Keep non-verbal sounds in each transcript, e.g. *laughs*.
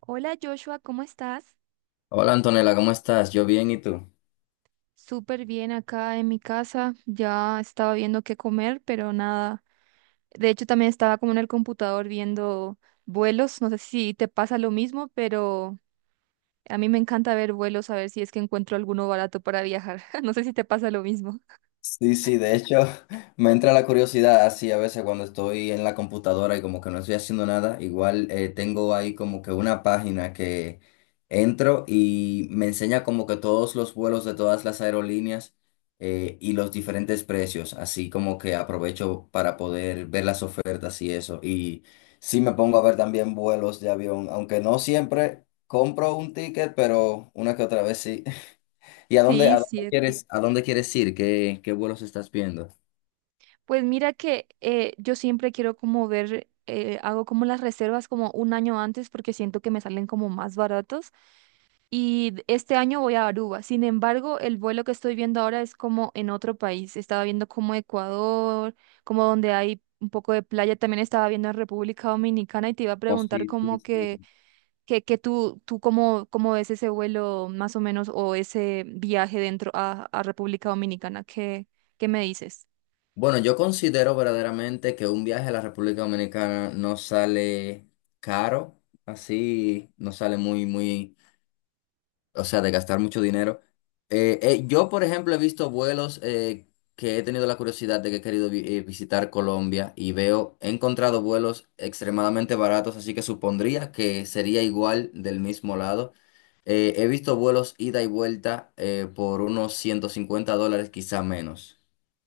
Hola Joshua, ¿cómo estás? Hola Antonella, ¿cómo estás? Yo bien, ¿y tú? Súper bien acá en mi casa. Ya estaba viendo qué comer, pero nada. De hecho, también estaba como en el computador viendo vuelos. No sé si te pasa lo mismo, pero a mí me encanta ver vuelos, a ver si es que encuentro alguno barato para viajar. *laughs* No sé si te pasa lo mismo. Sí, sí, de hecho *laughs* me entra la curiosidad así a veces cuando estoy en la computadora y como que no estoy haciendo nada, igual tengo ahí como que una página que entro y me enseña como que todos los vuelos de todas las aerolíneas y los diferentes precios, así como que aprovecho para poder ver las ofertas y eso. Y sí me pongo a ver también vuelos de avión, aunque no siempre compro un ticket, pero una que otra vez sí. ¿Y a dónde, Sí, a dónde sí. quieres, a dónde quieres ir? ¿Qué vuelos estás viendo? Pues mira que yo siempre quiero como ver, hago como las reservas como un año antes porque siento que me salen como más baratos. Y este año voy a Aruba. Sin embargo, el vuelo que estoy viendo ahora es como en otro país. Estaba viendo como Ecuador, como donde hay un poco de playa. También estaba viendo en República Dominicana y te iba a Oh, preguntar sí, sí, como que, sí. que tú cómo ves ese vuelo más o menos o ese viaje dentro a República Dominicana. ¿Qué, qué me dices? Bueno, yo considero verdaderamente que un viaje a la República Dominicana no sale caro, así, no sale muy, muy o sea, de gastar mucho dinero. Yo, por ejemplo, he visto vuelos que he tenido la curiosidad de que he querido visitar Colombia y veo, he encontrado vuelos extremadamente baratos, así que supondría que sería igual del mismo lado. He visto vuelos ida y vuelta por unos $150, quizá menos.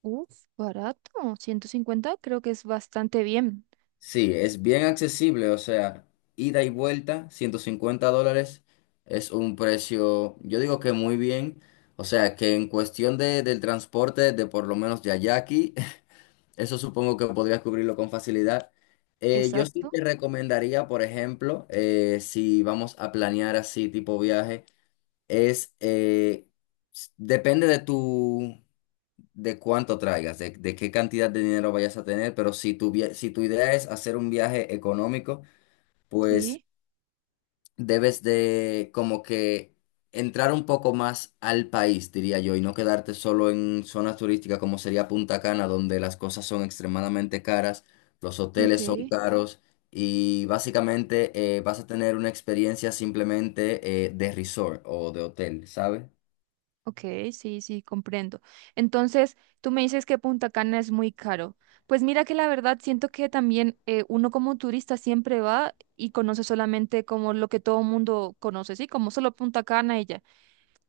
Uf, barato. 150, creo que es bastante bien. Sí, es bien accesible, o sea, ida y vuelta, $150 es un precio, yo digo que muy bien, o sea, que en cuestión del transporte de por lo menos de allá a aquí, *laughs* eso supongo que podrías cubrirlo con facilidad. Yo sí Exacto. te recomendaría, por ejemplo, si vamos a planear así tipo viaje, es, depende de cuánto traigas, de qué cantidad de dinero vayas a tener, pero si si tu idea es hacer un viaje económico, pues Sí. debes de como que entrar un poco más al país, diría yo, y no quedarte solo en zonas turísticas como sería Punta Cana, donde las cosas son extremadamente caras, los Ok. hoteles son caros. Y básicamente vas a tener una experiencia simplemente de resort o de hotel, ¿sabes? Ok, sí, sí, comprendo. Entonces, tú me dices que Punta Cana es muy caro. Pues mira que la verdad siento que también uno como turista siempre va y conoce solamente como lo que todo mundo conoce, ¿sí? Como solo Punta Cana y ya.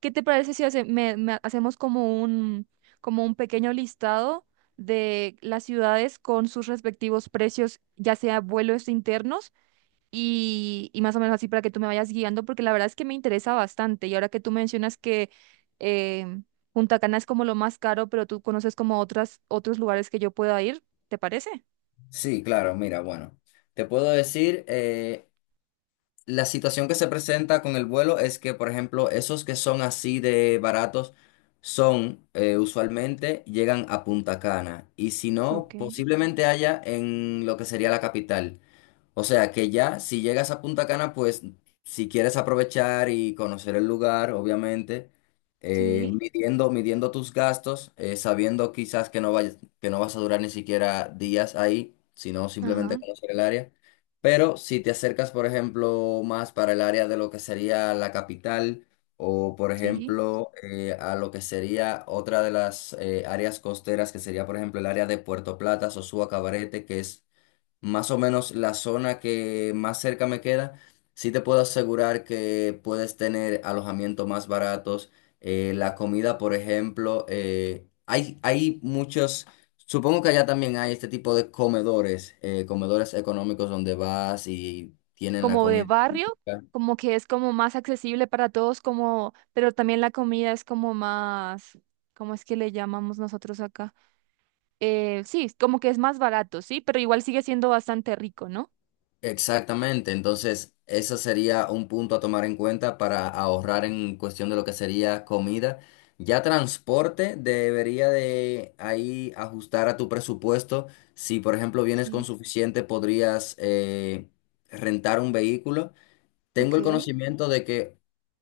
¿Qué te parece si me hacemos como un pequeño listado de las ciudades con sus respectivos precios, ya sea vuelos internos? Y, y más o menos así para que tú me vayas guiando, porque la verdad es que me interesa bastante. Y ahora que tú mencionas que em, Punta Cana es como lo más caro, pero tú conoces como otras, otros lugares que yo pueda ir, ¿te parece? Sí, claro, mira, bueno, te puedo decir, la situación que se presenta con el vuelo es que, por ejemplo, esos que son así de baratos son usualmente llegan a Punta Cana y si no, Ok. posiblemente haya en lo que sería la capital. O sea que ya, si llegas a Punta Cana, pues si quieres aprovechar y conocer el lugar, obviamente, Sí, midiendo tus gastos, sabiendo quizás que no vayas, que no vas a durar ni siquiera días ahí, sino simplemente ajá, conocer el área. Pero si te acercas, por ejemplo, más para el área de lo que sería la capital o, por sí. ejemplo, a lo que sería otra de las áreas costeras, que sería, por ejemplo, el área de Puerto Plata, Sosúa, Cabarete, que es más o menos la zona que más cerca me queda, sí te puedo asegurar que puedes tener alojamiento más baratos. La comida, por ejemplo, hay muchos, supongo que allá también hay este tipo de comedores, comedores económicos donde vas y tienen la Como de comida barrio, típica. como que es como más accesible para todos, como, pero también la comida es como más, ¿cómo es que le llamamos nosotros acá? Sí, es como que es más barato, sí, pero igual sigue siendo bastante rico, ¿no? Exactamente, entonces eso sería un punto a tomar en cuenta para ahorrar en cuestión de lo que sería comida. Ya transporte debería de ahí ajustar a tu presupuesto. Si por ejemplo vienes con Sí. suficiente, podrías rentar un vehículo. Ok, Tengo el conocimiento de que,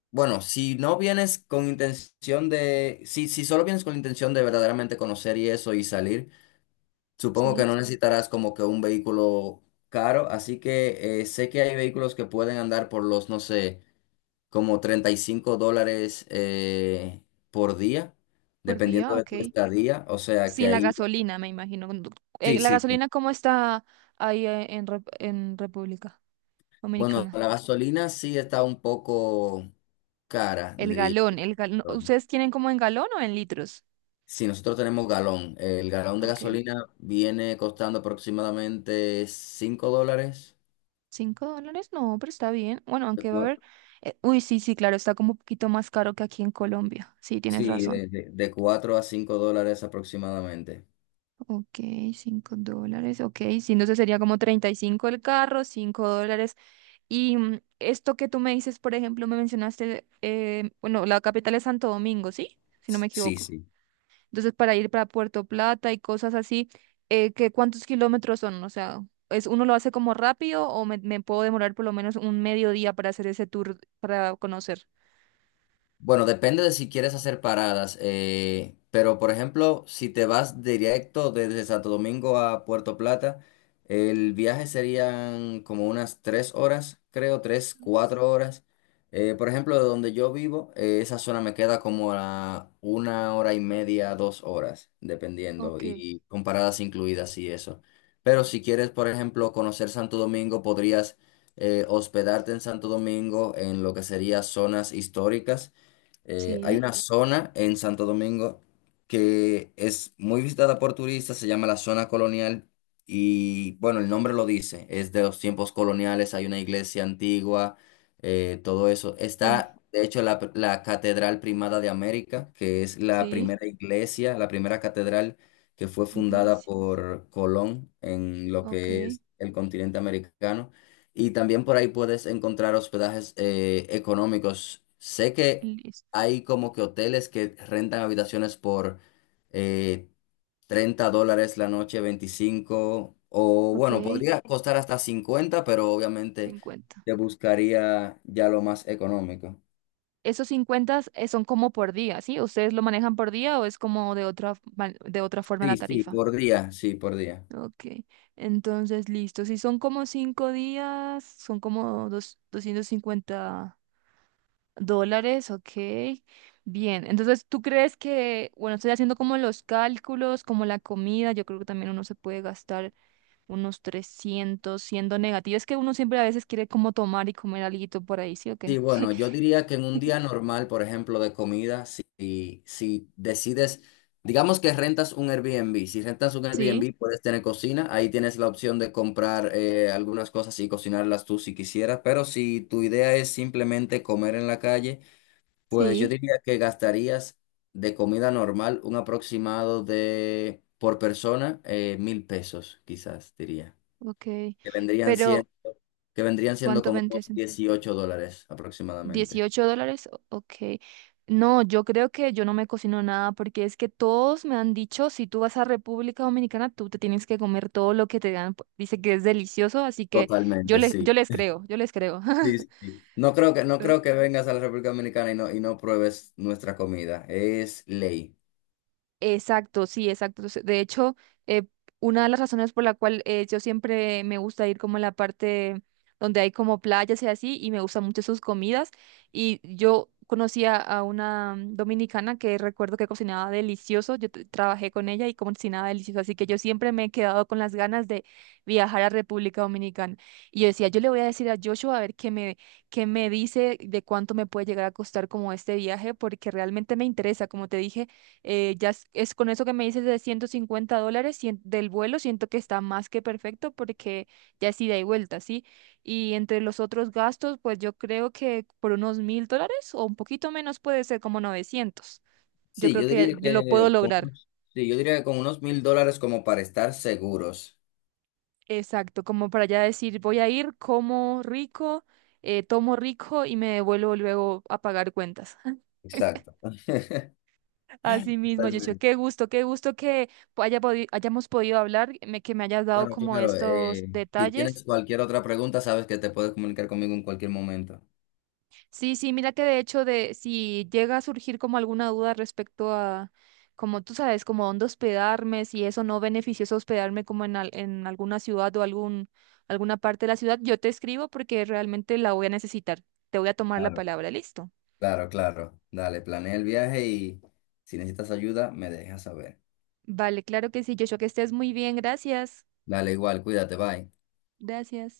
bueno, si no vienes con intención de, si solo vienes con la intención de verdaderamente conocer y eso y salir. Supongo que sí. no necesitarás como que un vehículo caro, así que sé que hay vehículos que pueden andar por los, no sé, como $35 por día, Por dependiendo día, de ok. tu estadía. O sea que Sin la ahí, gasolina, me imagino. Sí, ¿La sí, sí. gasolina cómo está ahí en, en República Bueno, Dominicana? la gasolina sí está un poco cara, El diría galón, yo. el galón. Pero ¿Ustedes tienen como en galón o en litros? sí, nosotros tenemos galón. El galón de Ok. gasolina viene costando aproximadamente $5. ¿$5? No, pero está bien. Bueno, aunque va a haber... uy, sí, sí, claro, está como un poquito más caro que aquí en Colombia. Sí, tienes Sí, razón. De 4 a 5 dólares aproximadamente. Ok, $5. Ok, sí, entonces sería como 35 el carro, $5. Y esto que tú me dices, por ejemplo, me mencionaste, bueno, la capital es Santo Domingo, ¿sí? Si no me Sí, equivoco. sí. Entonces, para ir para Puerto Plata y cosas así, ¿qué, cuántos kilómetros son? O sea, ¿es, uno lo hace como rápido o me, puedo demorar por lo menos un mediodía para hacer ese tour, para conocer? Bueno, depende de si quieres hacer paradas, pero por ejemplo, si te vas directo desde Santo Domingo a Puerto Plata, el viaje serían como unas tres horas, creo, tres, cuatro horas. Por ejemplo, de donde yo vivo, esa zona me queda como a una hora y media, dos horas, dependiendo, Ok, y con paradas incluidas y eso. Pero si quieres, por ejemplo, conocer Santo Domingo, podrías hospedarte en Santo Domingo en lo que serían zonas históricas, hay sí, una zona en Santo Domingo que es muy visitada por turistas, se llama la zona colonial y bueno, el nombre lo dice, es de los tiempos coloniales, hay una iglesia antigua, todo eso. bueno, Está, de hecho, la Catedral Primada de América, que es la sí, primera iglesia, la primera catedral que fue fundada iglesia. por Colón en lo Ok, que es el continente americano. Y también por ahí puedes encontrar hospedajes económicos. Sé que listo. hay como que hoteles que rentan habitaciones por eh, $30 la noche, 25 o Ok, bueno, podría costar hasta 50, pero obviamente 50. te buscaría ya lo más económico. Esos 50 son como por día, ¿sí? ¿Ustedes lo manejan por día o es como de otra, de otra forma la Sí, sí, tarifa? por día, sí, por día. Ok, entonces listo. Si son como 5 días, son como $250, ok. Bien, entonces tú crees que, bueno, estoy haciendo como los cálculos, como la comida, yo creo que también uno se puede gastar unos 300 siendo negativo. Es que uno siempre a veces quiere como tomar y comer alguito por ahí, ¿sí o Sí, qué? bueno, yo diría que en un día normal, por ejemplo, de comida, si decides, digamos que rentas un Airbnb, si rentas un Sí, Airbnb puedes tener cocina, ahí tienes la opción de comprar algunas cosas y cocinarlas tú si quisieras, pero si tu idea es simplemente comer en la calle, pues yo sí, diría que gastarías de comida normal un aproximado de, por persona, 1.000 pesos, quizás diría, ok. que vendrían, Pero, cien- que vendrían siendo ¿cuánto como vendría unos siendo? $18 aproximadamente. ¿$18? O- Ok. No, yo creo que yo no me cocino nada porque es que todos me han dicho, si tú vas a República Dominicana, tú te tienes que comer todo lo que te dan. Pues, dice que es delicioso, así que Totalmente, sí. yo les creo, yo les creo. Sí, *laughs* sí, sí. No creo que, no creo que vengas a la República Dominicana y no pruebes nuestra comida. Es ley. Exacto, sí, exacto. De hecho, eh, una de las razones por la cual yo siempre me gusta ir como a la parte donde hay como playas y así, y me gustan mucho sus comidas. Y yo conocí a una dominicana que recuerdo que cocinaba delicioso. Yo trabajé con ella y cocinaba delicioso. Así que yo siempre me he quedado con las ganas de viajar a República Dominicana. Y yo decía, yo le voy a decir a Joshua a ver qué me dice de cuánto me puede llegar a costar como este viaje, porque realmente me interesa, como te dije ya es con eso que me dices de $150 del vuelo, siento que está más que perfecto porque ya es ida y vuelta, ¿sí? Y entre los otros gastos, pues yo creo que por unos $1000 o un poquito menos puede ser como 900. Yo Sí, creo yo que diría lo puedo que con lograr. unos, sí, yo diría que con unos $1.000 como para estar seguros. Exacto, como para ya decir, voy a ir, como rico, tomo rico y me devuelvo luego a pagar cuentas. *laughs* Exacto. Así mismo, Yocho, Totalmente. Qué gusto que hayamos podido hablar, que me hayas dado Claro, como claro. estos Si detalles. tienes cualquier otra pregunta, sabes que te puedes comunicar conmigo en cualquier momento. Sí, sí, mira que de hecho de si llega a surgir como alguna duda respecto a, como tú sabes, como dónde hospedarme, si eso no beneficioso hospedarme como en, en alguna ciudad o algún, alguna parte de la ciudad, yo te escribo porque realmente la voy a necesitar. Te voy a tomar la Claro, palabra, listo. claro, claro. Dale, planea el viaje y si necesitas ayuda, me dejas saber. Vale, claro que sí, Joshua, que estés muy bien, gracias. Dale, igual, cuídate, bye. Gracias.